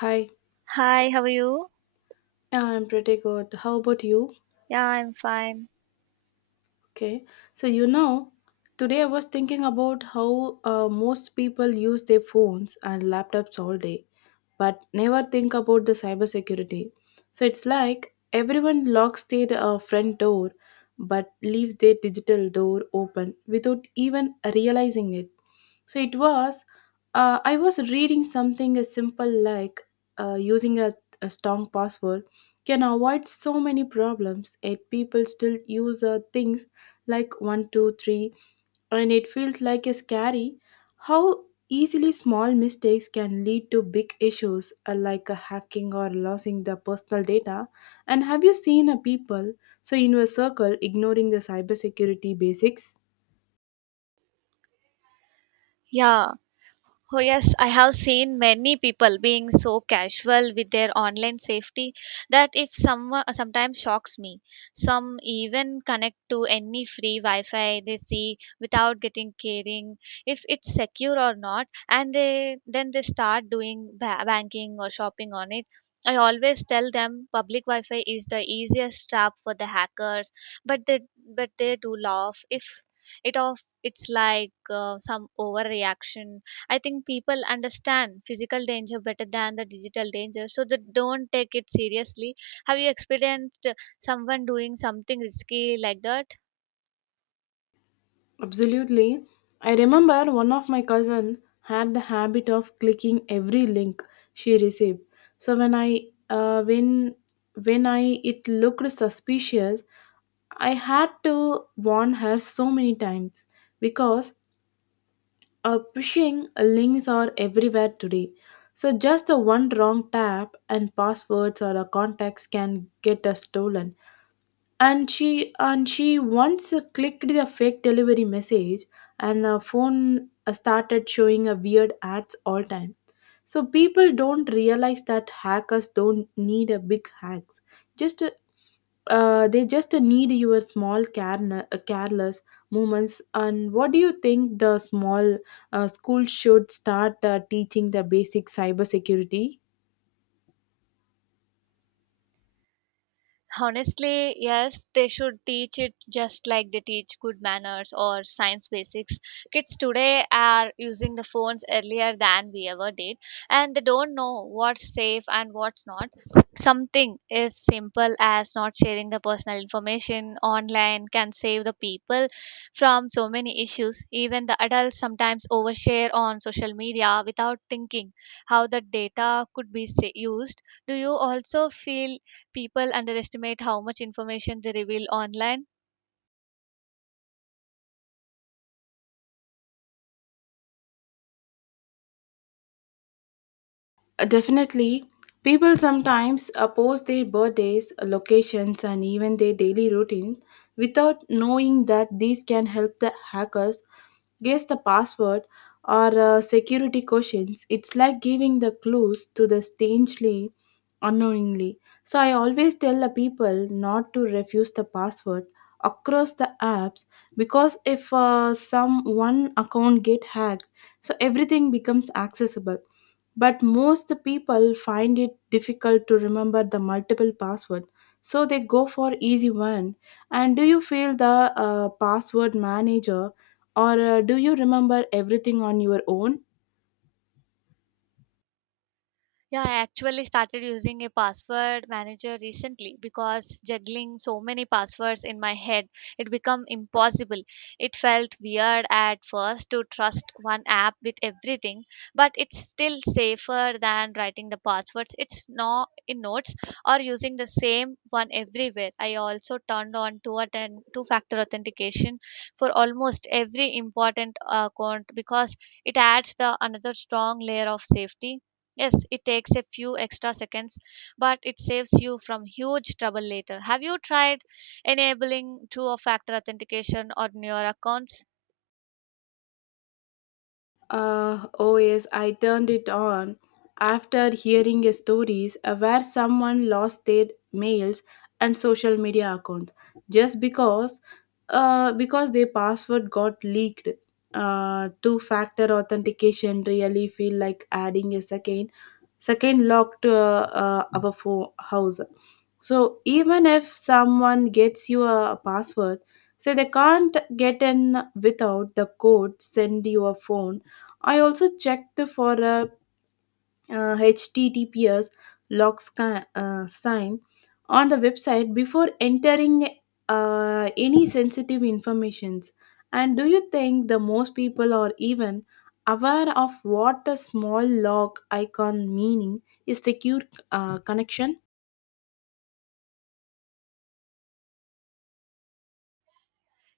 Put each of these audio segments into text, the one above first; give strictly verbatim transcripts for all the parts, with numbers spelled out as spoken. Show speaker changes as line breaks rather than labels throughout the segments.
Hi,
Hi, how are you?
I'm pretty good. How about you?
Yeah, I'm fine.
Okay. So, you know, today I was thinking about how uh, most people use their phones and laptops all day, but never think about the cybersecurity. So it's like everyone locks their uh, front door but leaves their digital door open without even realizing it. So it was, uh, I was reading something as simple like uh, using a, a strong password can avoid so many problems, yet people still use uh, things like one two three, and it feels like a scary how easily small mistakes can lead to big issues uh, like uh, hacking or losing the personal data. And have you seen a people so in your circle ignoring the cybersecurity basics?
Yeah, Oh, yes, I have seen many people being so casual with their online safety that if someone uh, sometimes shocks me. Some even connect to any free Wi Fi they see without getting caring if it's secure or not, and they then they start doing ba- banking or shopping on it. I always tell them public Wi Fi is the easiest trap for the hackers, but they but they do laugh if it off. It's like uh, some overreaction. I think people understand physical danger better than the digital danger, so they don't take it seriously. Have you experienced uh, someone doing something risky like that?
Absolutely. I remember one of my cousin had the habit of clicking every link she received, so when i uh, when when I it looked suspicious, I had to warn her so many times because uh, phishing links are everywhere today. So just a one wrong tap and passwords or a contacts can get uh, stolen. And she and she once clicked the fake delivery message, and her phone uh, started showing a weird ads all time. So people don't realize that hackers don't need a big hacks. Just uh, uh, they just need your small care, careless moments. And what do you think, the small uh, school should start uh, teaching the basic cybersecurity?
Honestly, yes, they should teach it just like they teach good manners or science basics. Kids today are using the phones earlier than we ever did, and they don't know what's safe and what's not. Something as simple as not sharing the personal information online can save the people from so many issues. Even the adults sometimes overshare on social media without thinking how the data could be sa- used. Do you also feel people underestimate how much information they reveal online?
Uh, definitely. People sometimes oppose their birthdays, locations, and even their daily routine without knowing that these can help the hackers guess the password or uh, security questions. It's like giving the clues to the strangely, unknowingly. So I always tell the people not to refuse the password across the apps, because if uh, some one account get hacked, so everything becomes accessible, but most people find it difficult to remember the multiple password, so they go for easy one. And do you feel the uh, password manager, or uh, do you remember everything on your own?
Yeah, I actually started using a password manager recently because juggling so many passwords in my head, it became impossible. It felt weird at first to trust one app with everything, but it's still safer than writing the passwords. It's not in notes or using the same one everywhere. I also turned on two attend two factor authentication for almost every important account because it adds the another strong layer of safety. Yes, it takes a few extra seconds, but it saves you from huge trouble later. Have you tried enabling two factor authentication on your accounts?
Uh, oh yes, I turned it on after hearing a stories uh, where someone lost their mails and social media account just because uh, because their password got leaked. Uh, two-factor authentication really feel like adding a second second locked uh, uh, our fo- house, so even if someone gets you a password, so they can't get in without the code send you a phone. I also checked for a uh, https lock sci- uh, sign on the website before entering uh, any sensitive informations. And do you think the most people are even aware of what the small lock icon meaning is secure uh, connection?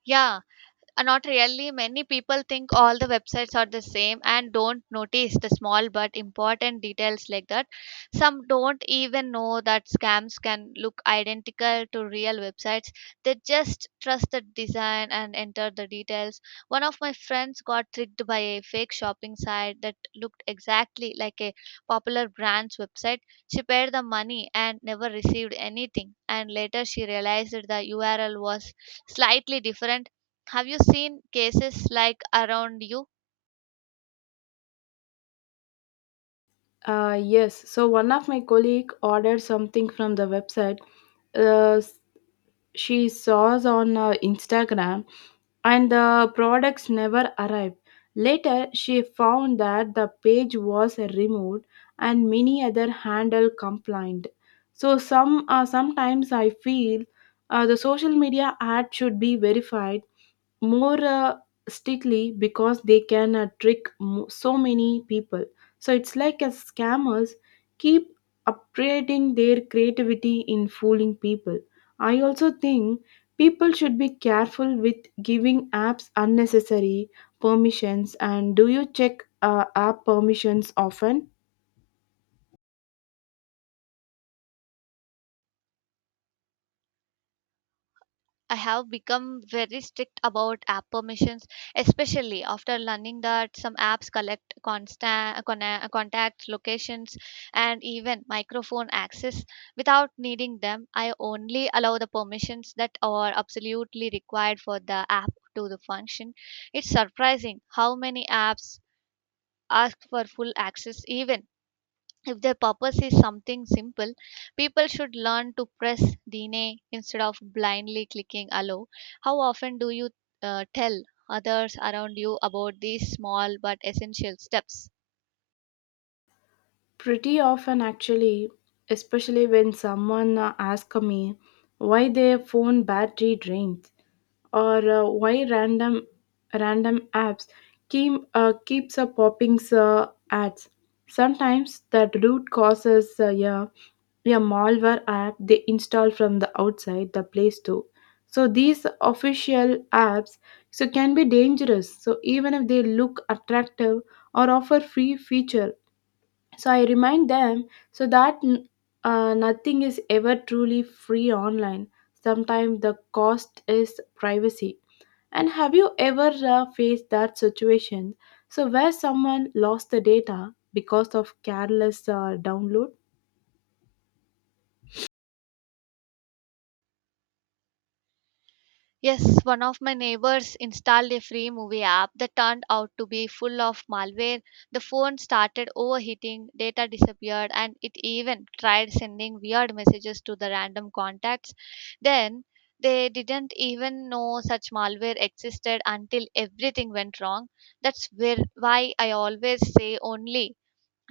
Yeah, Uh, not really. Many people think all the websites are the same and don't notice the small but important details like that. Some don't even know that scams can look identical to real websites. They just trust the design and enter the details. One of my friends got tricked by a fake shopping site that looked exactly like a popular brand's website. She paid the money and never received anything. And later she realized that the U R L was slightly different. Have you seen cases like around you?
uh, Yes, so one of my colleague ordered something from the website uh, she saws on uh, Instagram, and the products never arrived. Later, she found that the page was removed and many other handle complained. So some uh, sometimes I feel uh, the social media ad should be verified more uh, strictly, because they can uh, trick mo- so many people. So it's like as scammers keep upgrading their creativity in fooling people. I also think people should be careful with giving apps unnecessary permissions. And do you check uh, app permissions often?
I have become very strict about app permissions, especially after learning that some apps collect constant contact locations and even microphone access without needing them. I only allow the permissions that are absolutely required for the app to the function. It's surprising how many apps ask for full access even if their purpose is something simple, people should learn to press the instead of blindly clicking allow. How often do you uh, tell others around you about these small but essential steps?
Pretty often, actually, especially when someone uh, asks me why their phone battery drains or uh, why random random apps keep uh, keeps uh, popping uh, ads. Sometimes that root causes, uh, yeah, a malware app they install from the outside the Play Store. So these official apps so can be dangerous. So even if they look attractive or offer free feature, so I remind them so that n- uh, nothing is ever truly free online. Sometimes the cost is privacy. And have you ever uh, faced that situation, so where someone lost the data because of careless uh, download?
Yes, one of my neighbors installed a free movie app that turned out to be full of malware. The phone started overheating, data disappeared, and it even tried sending weird messages to the random contacts. Then they didn't even know such malware existed until everything went wrong. That's where why I always say only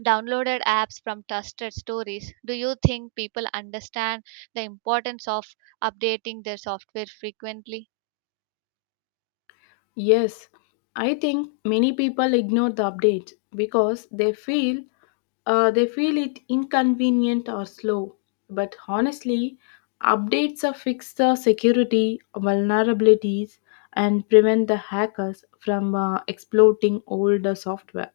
downloaded apps from trusted stories. Do you think people understand the importance of updating their software frequently?
Yes, I think many people ignore the updates because they feel uh, they feel it inconvenient or slow. But honestly, updates are fix the security vulnerabilities and prevent the hackers from uh, exploiting older software.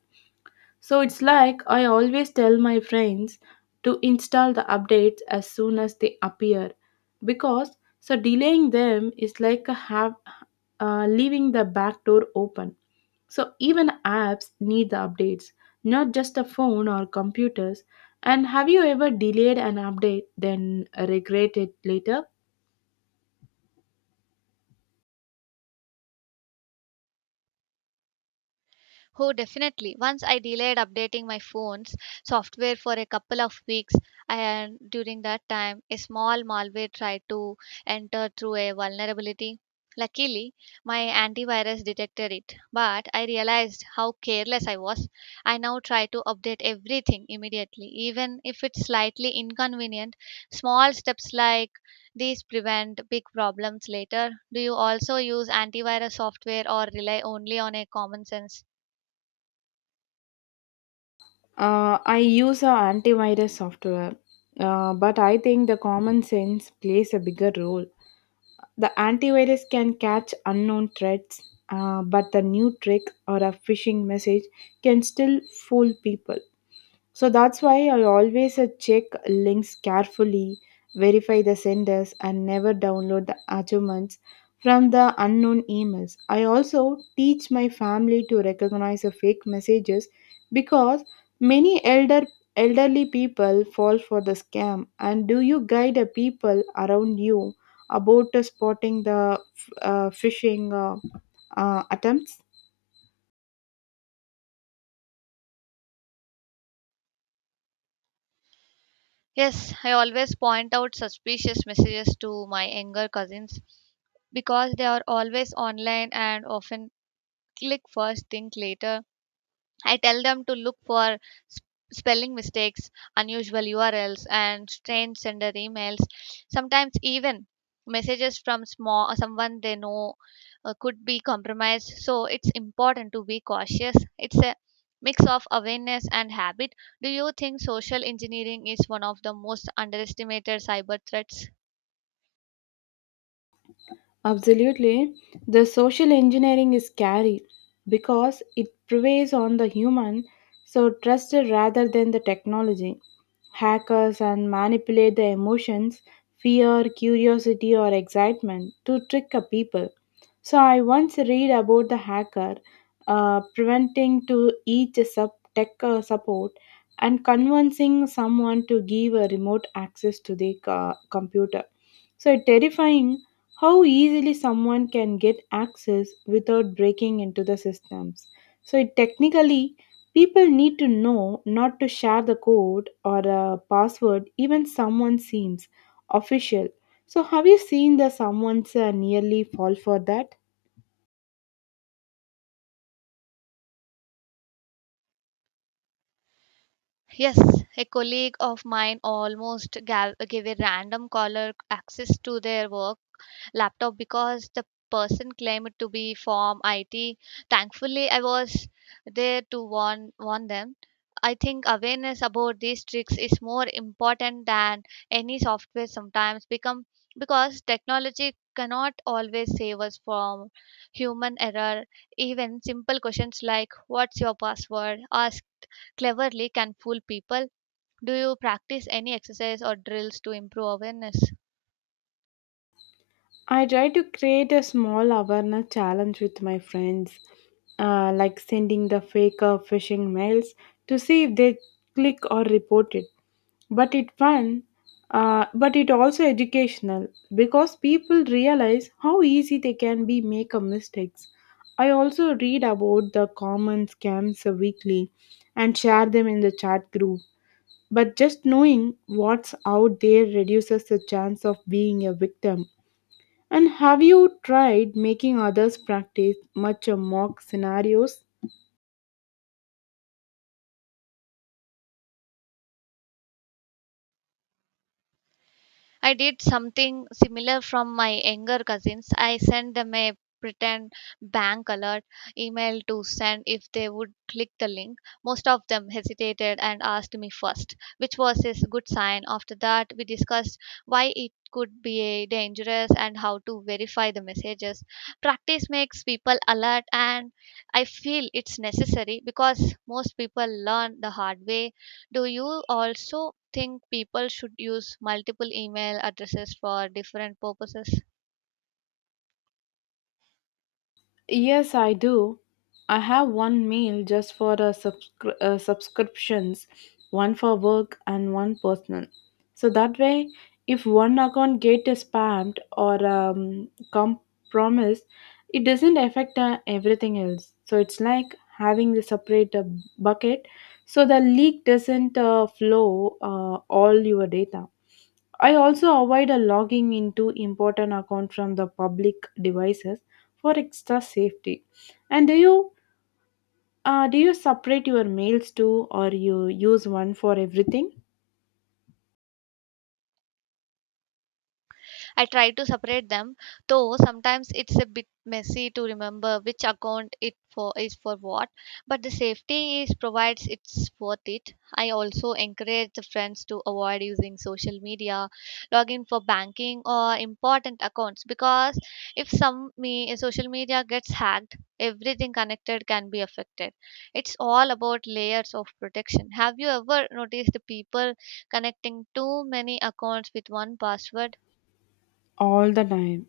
So it's like I always tell my friends to install the updates as soon as they appear, because so delaying them is like a have uh, leaving the back door open. So even apps need the updates, not just a phone or computers. And have you ever delayed an update then regret it later?
Oh, definitely. Once I delayed updating my phone's software for a couple of weeks, and during that time, a small malware tried to enter through a vulnerability. Luckily, my antivirus detected it, but I realized how careless I was. I now try to update everything immediately, even if it's slightly inconvenient. Small steps like these prevent big problems later. Do you also use antivirus software or rely only on a common sense?
Uh, I use a antivirus software, uh, but I think the common sense plays a bigger role. The antivirus can catch unknown threats, uh, but the new trick or a phishing message can still fool people. So that's why I always uh, check links carefully, verify the senders, and never download the attachments from the unknown emails. I also teach my family to recognize the fake messages, because many elder elderly people fall for the scam. And do you guide the people around you about uh, spotting the f- uh, phishing uh, uh, attempts?
Yes, I always point out suspicious messages to my younger cousins because they are always online and often click first, think later. I tell them to look for sp- spelling mistakes, unusual U R Ls, and strange sender emails. Sometimes even messages from small uh, someone they know uh, could be compromised. So it's important to be cautious. It's a mix of awareness and habit. Do you think social engineering is one of the most underestimated cyber threats?
Absolutely. The social engineering is scary because it preys on the human, so trust rather than the technology. Hackers and manipulate the emotions, fear, curiosity, or excitement to trick a people. So I once read about the hacker uh, preventing to each sub tech uh, support and convincing someone to give a remote access to the co- computer. So terrifying how easily someone can get access without breaking into the systems. So it technically, people need to know not to share the code or a password even someone seems official. So have you seen the someone's uh, nearly fall for that?
Yes, a colleague of mine almost gal- gave a random caller access to their work laptop because the person claimed to be from I T. Thankfully, I was there to warn, warn them. I think awareness about these tricks is more important than any software sometimes become because technology cannot always save us from human error. Even simple questions like what's your password ask cleverly can fool people. Do you practice any exercise or drills to improve awareness?
I try to create a small awareness challenge with my friends, uh, like sending the fake uh, phishing mails to see if they click or report it. But it fun, uh, but it also educational, because people realize how easy they can be make a mistakes. I also read about the common scams weekly and share them in the chat group. But just knowing what's out there reduces the chance of being a victim. And have you tried making others practice much of mock scenarios?
I did something similar from my younger cousins. I sent them a pretend bank alert email to send if they would click the link. Most of them hesitated and asked me first, which was a good sign. After that, we discussed why it could be a dangerous and how to verify the messages. Practice makes people alert and I feel it's necessary because most people learn the hard way. Do you also think people should use multiple email addresses for different purposes?
Yes, I do. I have one mail just for the subscri- uh, subscriptions, one for work and one personal. So that way, if one account get spammed or um, compromised, it doesn't affect uh, everything else. So it's like having the separate uh, bucket, so the leak doesn't uh, flow uh, all your data. I also avoid a logging into important account from the public devices for extra safety. And do you uh, do you separate your mails too, or you use one for everything?
I try to separate them, though sometimes it's a bit messy to remember which account it for is for what. But the safety is provides it's worth it. I also encourage the friends to avoid using social media, login for banking or important accounts because if some me social media gets hacked, everything connected can be affected. It's all about layers of protection. Have you ever noticed the people connecting too many accounts with one password?
All the time.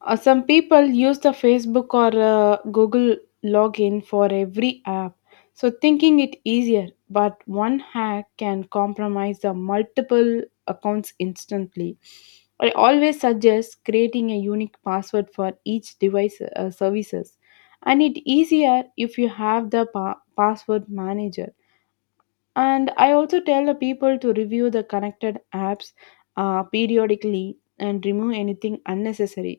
Uh, some people use the Facebook or uh, Google login for every app, so thinking it easier. But one hack can compromise the multiple accounts instantly. I always suggest creating a unique password for each device uh, services, and it easier if you have the pa- password manager. And I also tell the people to review the connected apps uh, periodically and remove anything unnecessary.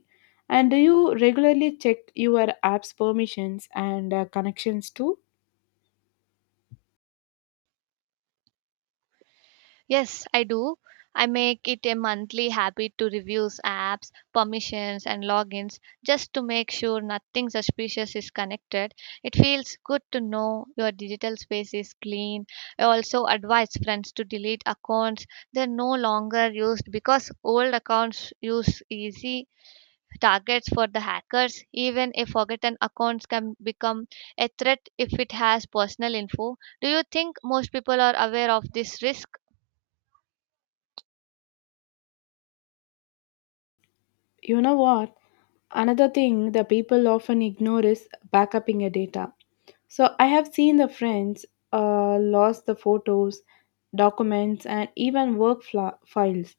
And do you regularly check your apps permissions and uh, connections too?
Yes, I do. I make it a monthly habit to review apps, permissions, and logins just to make sure nothing suspicious is connected. It feels good to know your digital space is clean. I also advise friends to delete accounts they're no longer used because old accounts use easy targets for the hackers. Even a forgotten account can become a threat if it has personal info. Do you think most people are aware of this risk?
You know what, another thing the people often ignore is backupping your data. So I have seen the friends uh, lost the photos, documents, and even work fla- files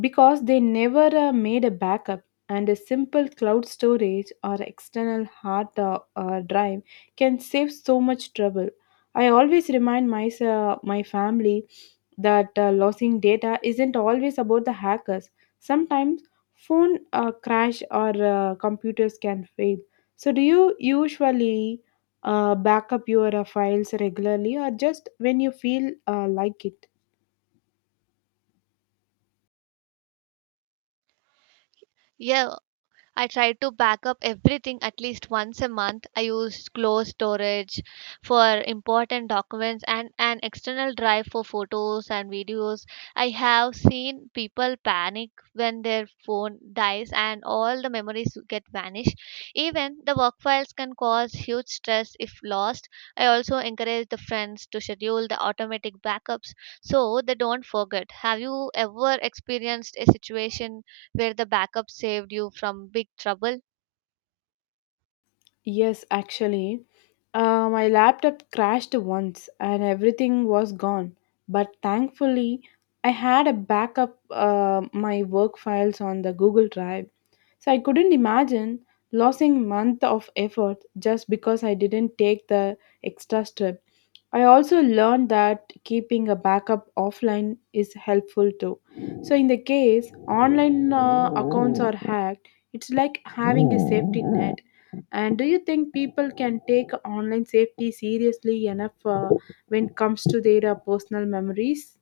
because they never uh, made a backup. And a simple cloud storage or external hard uh, uh, drive can save so much trouble. I always remind myself, my family, that uh, losing data isn't always about the hackers. Sometimes phone uh, crash or uh, computers can fail. So do you usually uh, back up your uh, files regularly, or just when you feel uh, like it?
Yeah, I try to back up everything at least once a month. I use cloud storage for important documents and an external drive for photos and videos. I have seen people panic when their phone dies and all the memories get vanished. Even the work files can cause huge stress if lost. I also encourage the friends to schedule the automatic backups so they don't forget. Have you ever experienced a situation where the backup saved you from big trouble?
Yes, actually, uh, my laptop crashed once and everything was gone. But thankfully, I had a backup uh, my work files on the Google Drive. So I couldn't imagine losing month of effort just because I didn't take the extra step. I also learned that keeping a backup offline is helpful too. So in the case online uh, accounts are hacked, it's like having a safety net. And do you think people can take online safety seriously enough uh, when it comes to their uh, personal memories?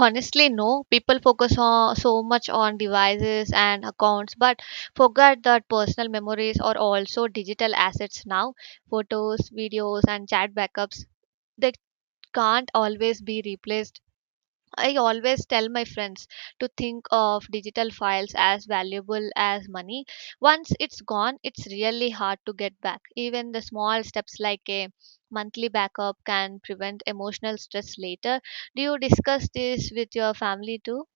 Honestly, no. People focus on, so much on devices and accounts, but forget that personal memories are also digital assets now. Photos, videos, and chat backups. They can't always be replaced. I always tell my friends to think of digital files as valuable as money. Once it's gone, it's really hard to get back. Even the small steps like a monthly backup can prevent emotional stress later. Do you discuss this with your family too?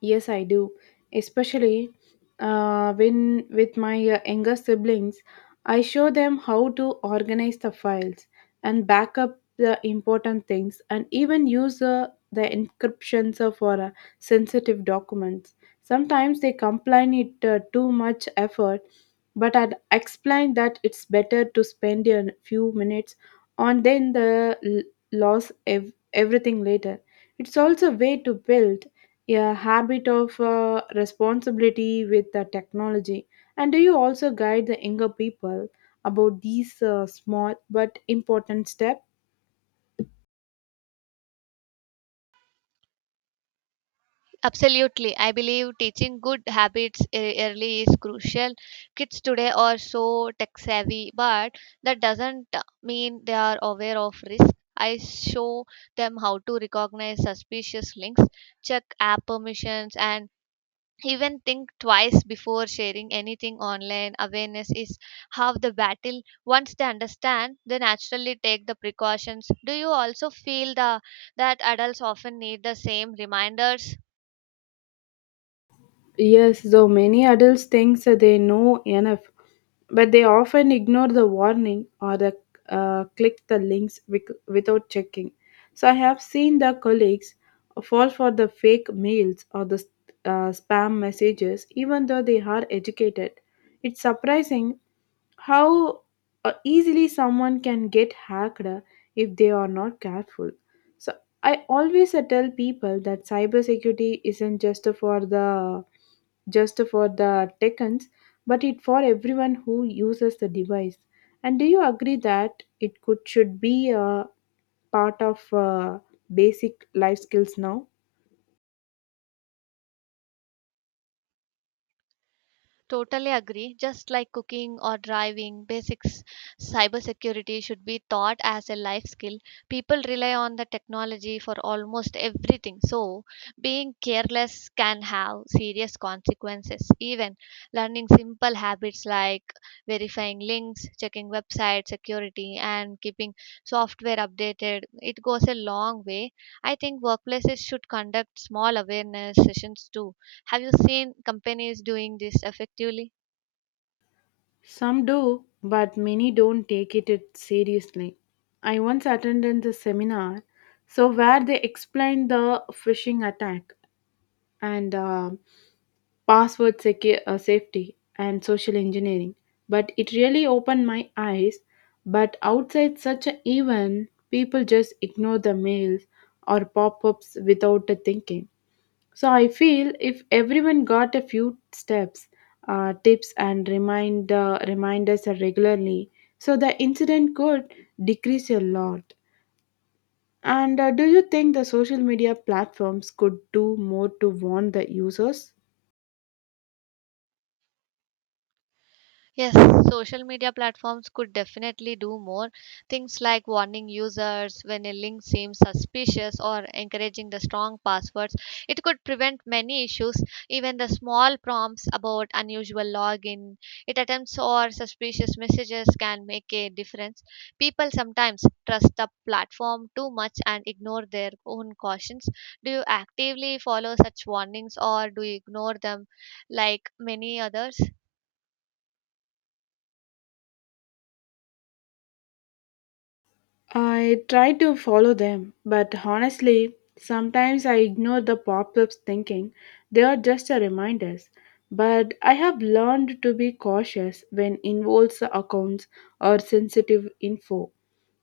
Yes, I do. Especially uh, when with my uh, younger siblings, I show them how to organize the files and back up the important things and even use uh, the encryptions uh, for uh, sensitive documents. Sometimes they complain it uh, too much effort, but I'd explain that it's better to spend a few minutes on then the l- loss ev- everything later. It's also a way to build a habit of uh, responsibility with the technology. And do you also guide the younger people about these uh, small but important steps?
Absolutely. I believe teaching good habits e- early is crucial. Kids today are so tech savvy, but that doesn't mean they are aware of risk. I show them how to recognize suspicious links, check app permissions, and even think twice before sharing anything online. Awareness is half the battle. Once they understand, they naturally take the precautions. Do you also feel the, that adults often need the same reminders?
Yes, though many adults think that they know enough, but they often ignore the warning or the, uh, click the links wic- without checking. So I have seen the colleagues fall for the fake mails or the uh, spam messages, even though they are educated. It's surprising how uh, easily someone can get hacked if they are not careful. So I always uh, tell people that cybersecurity isn't just for the just for the techans, but it for everyone who uses the device. And do you agree that it could should be a part of uh, basic life skills now?
Totally agree. Just like cooking or driving, basics cybersecurity should be taught as a life skill. People rely on the technology for almost everything. So, being careless can have serious consequences. Even learning simple habits like verifying links, checking website security, and keeping software updated, it goes a long way. I think workplaces should conduct small awareness sessions too. Have you seen companies doing this effectively?
Some do, but many don't take it it seriously. I once attended the seminar, so where they explained the phishing attack and. Um password secu- uh, safety and social engineering, but it really opened my eyes. But outside such an event people just ignore the mails or pop-ups without the thinking. So I feel if everyone got a few steps, uh, tips and remind uh, reminders regularly, so the incident could decrease a lot. And uh, do you think the social media platforms could do more to warn the users?
Yes, social media platforms could definitely do more. Things like warning users when a link seems suspicious or encouraging the strong passwords. It could prevent many issues, even the small prompts about unusual login, it attempts or suspicious messages can make a difference. People sometimes trust the platform too much and ignore their own cautions. Do you actively follow such warnings or do you ignore them like many others?
I try to follow them, but honestly, sometimes I ignore the pop ups thinking they are just a reminders. But I have learned to be cautious when involves accounts or sensitive info.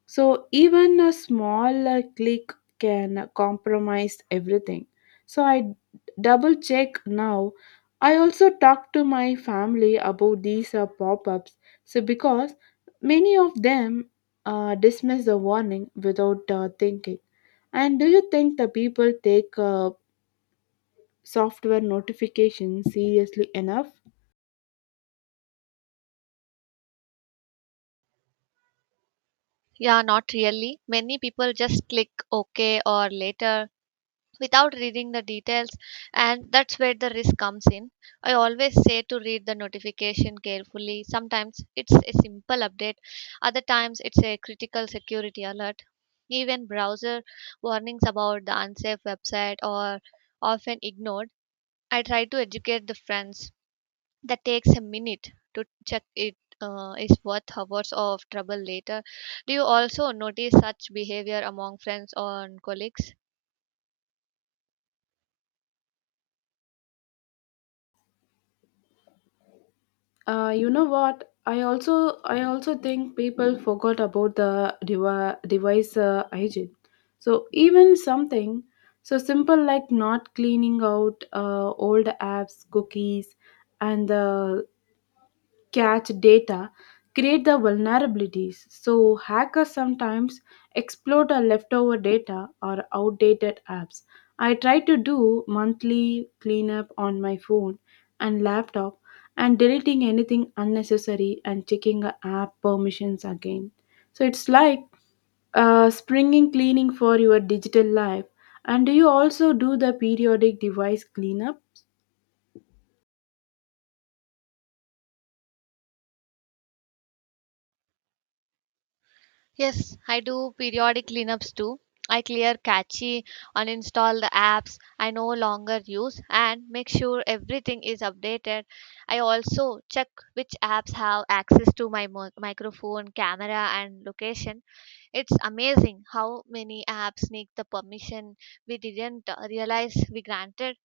So even a small uh, click can uh, compromise everything. So I double check now. I also talk to my family about these uh, pop-ups. So because many of them uh, dismiss the warning without uh, thinking. And do you think the people take uh, software notifications seriously enough?
Yeah, not really. Many people just click OK or later without reading the details, and that's where the risk comes in. I always say to read the notification carefully. Sometimes it's a simple update, other times it's a critical security alert. Even browser warnings about the unsafe website are often ignored. I try to educate the friends that takes a minute to check it uh, is worth hours of trouble later. Do you also notice such behavior among friends or colleagues?
Uh, you know what? I also I also think people forgot about the devi- device uh, hygiene. So even something so simple like not cleaning out uh, old apps, cookies, and the catch data create the vulnerabilities. So, hackers sometimes exploit our leftover data or outdated apps. I try to do monthly cleanup on my phone and laptop, and deleting anything unnecessary and checking the app permissions again. So, it's like uh, springing cleaning for your digital life. And do you also do the periodic device cleanup?
Yes, I do periodic cleanups too. I clear catchy, uninstall the apps I no longer use, and make sure everything is updated. I also check which apps have access to my mo- microphone, camera, and location. It's amazing how many apps sneak the permission we didn't uh, realize we granted.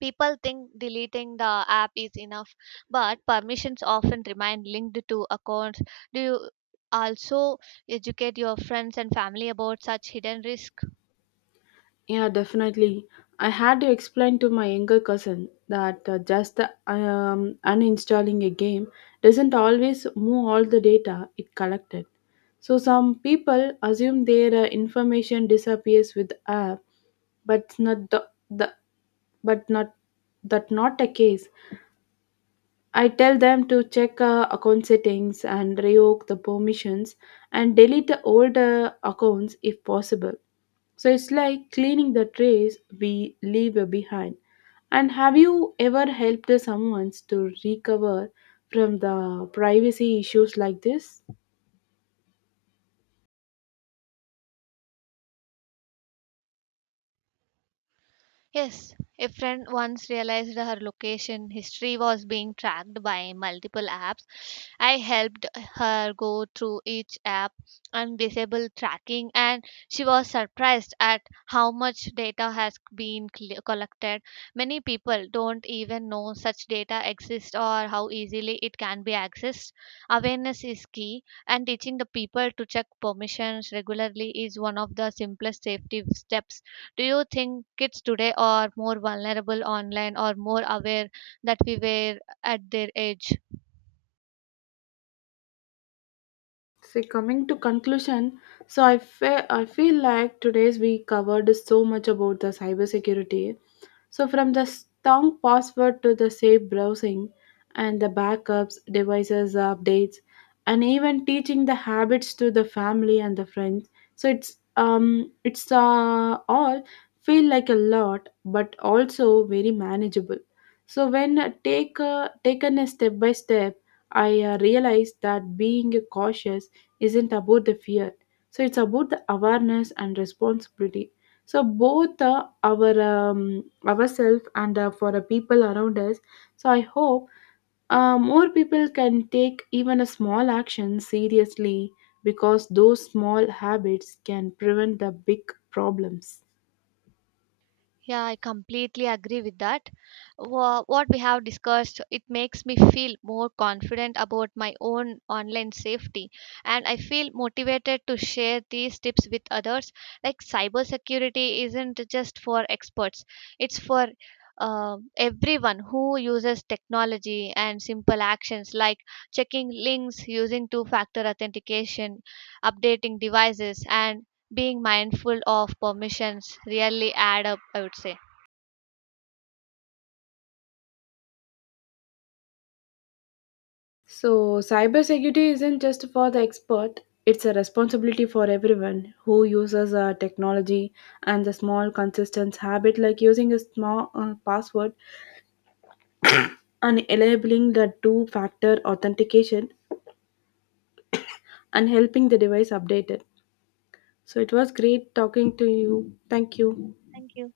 People think deleting the app is enough, but permissions often remain linked to accounts. Do you also educate your friends and family about such hidden risks?
Yeah, definitely. I had to explain to my younger cousin that uh, just the, um, uninstalling a game doesn't always move all the data it collected. So some people assume their uh, information disappears with app, but not the, the but not that not the case. I tell them to check uh, account settings and revoke the permissions and delete the old uh, accounts if possible, so it's like cleaning the trays we leave behind. And have you ever helped someone to recover from the privacy issues like this?
Yes, a friend once realized her location history was being tracked by multiple apps. I helped her go through each app and disable tracking, and she was surprised at how much data has been cl- collected. Many people don't even know such data exists or how easily it can be accessed. Awareness is key, and teaching the people to check permissions regularly is one of the simplest safety steps. Do you think kids today are more vulnerable online or more aware that we were at their age?
So coming to conclusion, so I fe- I feel like today's we covered so much about the cybersecurity. So from the strong password to the safe browsing, and the backups, devices updates, and even teaching the habits to the family and the friends. So it's um it's uh, all feel like a lot, but also very manageable. So when uh, take uh, taken a step by step, I uh, realized that being cautious isn't about the fear, so it's about the awareness and responsibility, so both uh, our um, ourselves and uh, for the people around us. So I hope uh, more people can take even a small action seriously, because those small habits can prevent the big problems.
Yeah, I completely agree with that. Wha- What we have discussed, it makes me feel more confident about my own online safety, and I feel motivated to share these tips with others. Like cybersecurity isn't just for experts; it's for uh, everyone who uses technology and simple actions like checking links using two factor authentication, updating devices, and being mindful of permissions really add up, I would say.
So, cybersecurity isn't just for the expert, it's a responsibility for everyone who uses uh, technology, and the small, consistent habit like using a small uh, password and enabling the two factor authentication and helping the device update it. So, it was great talking to you. Thank you.
Thank you.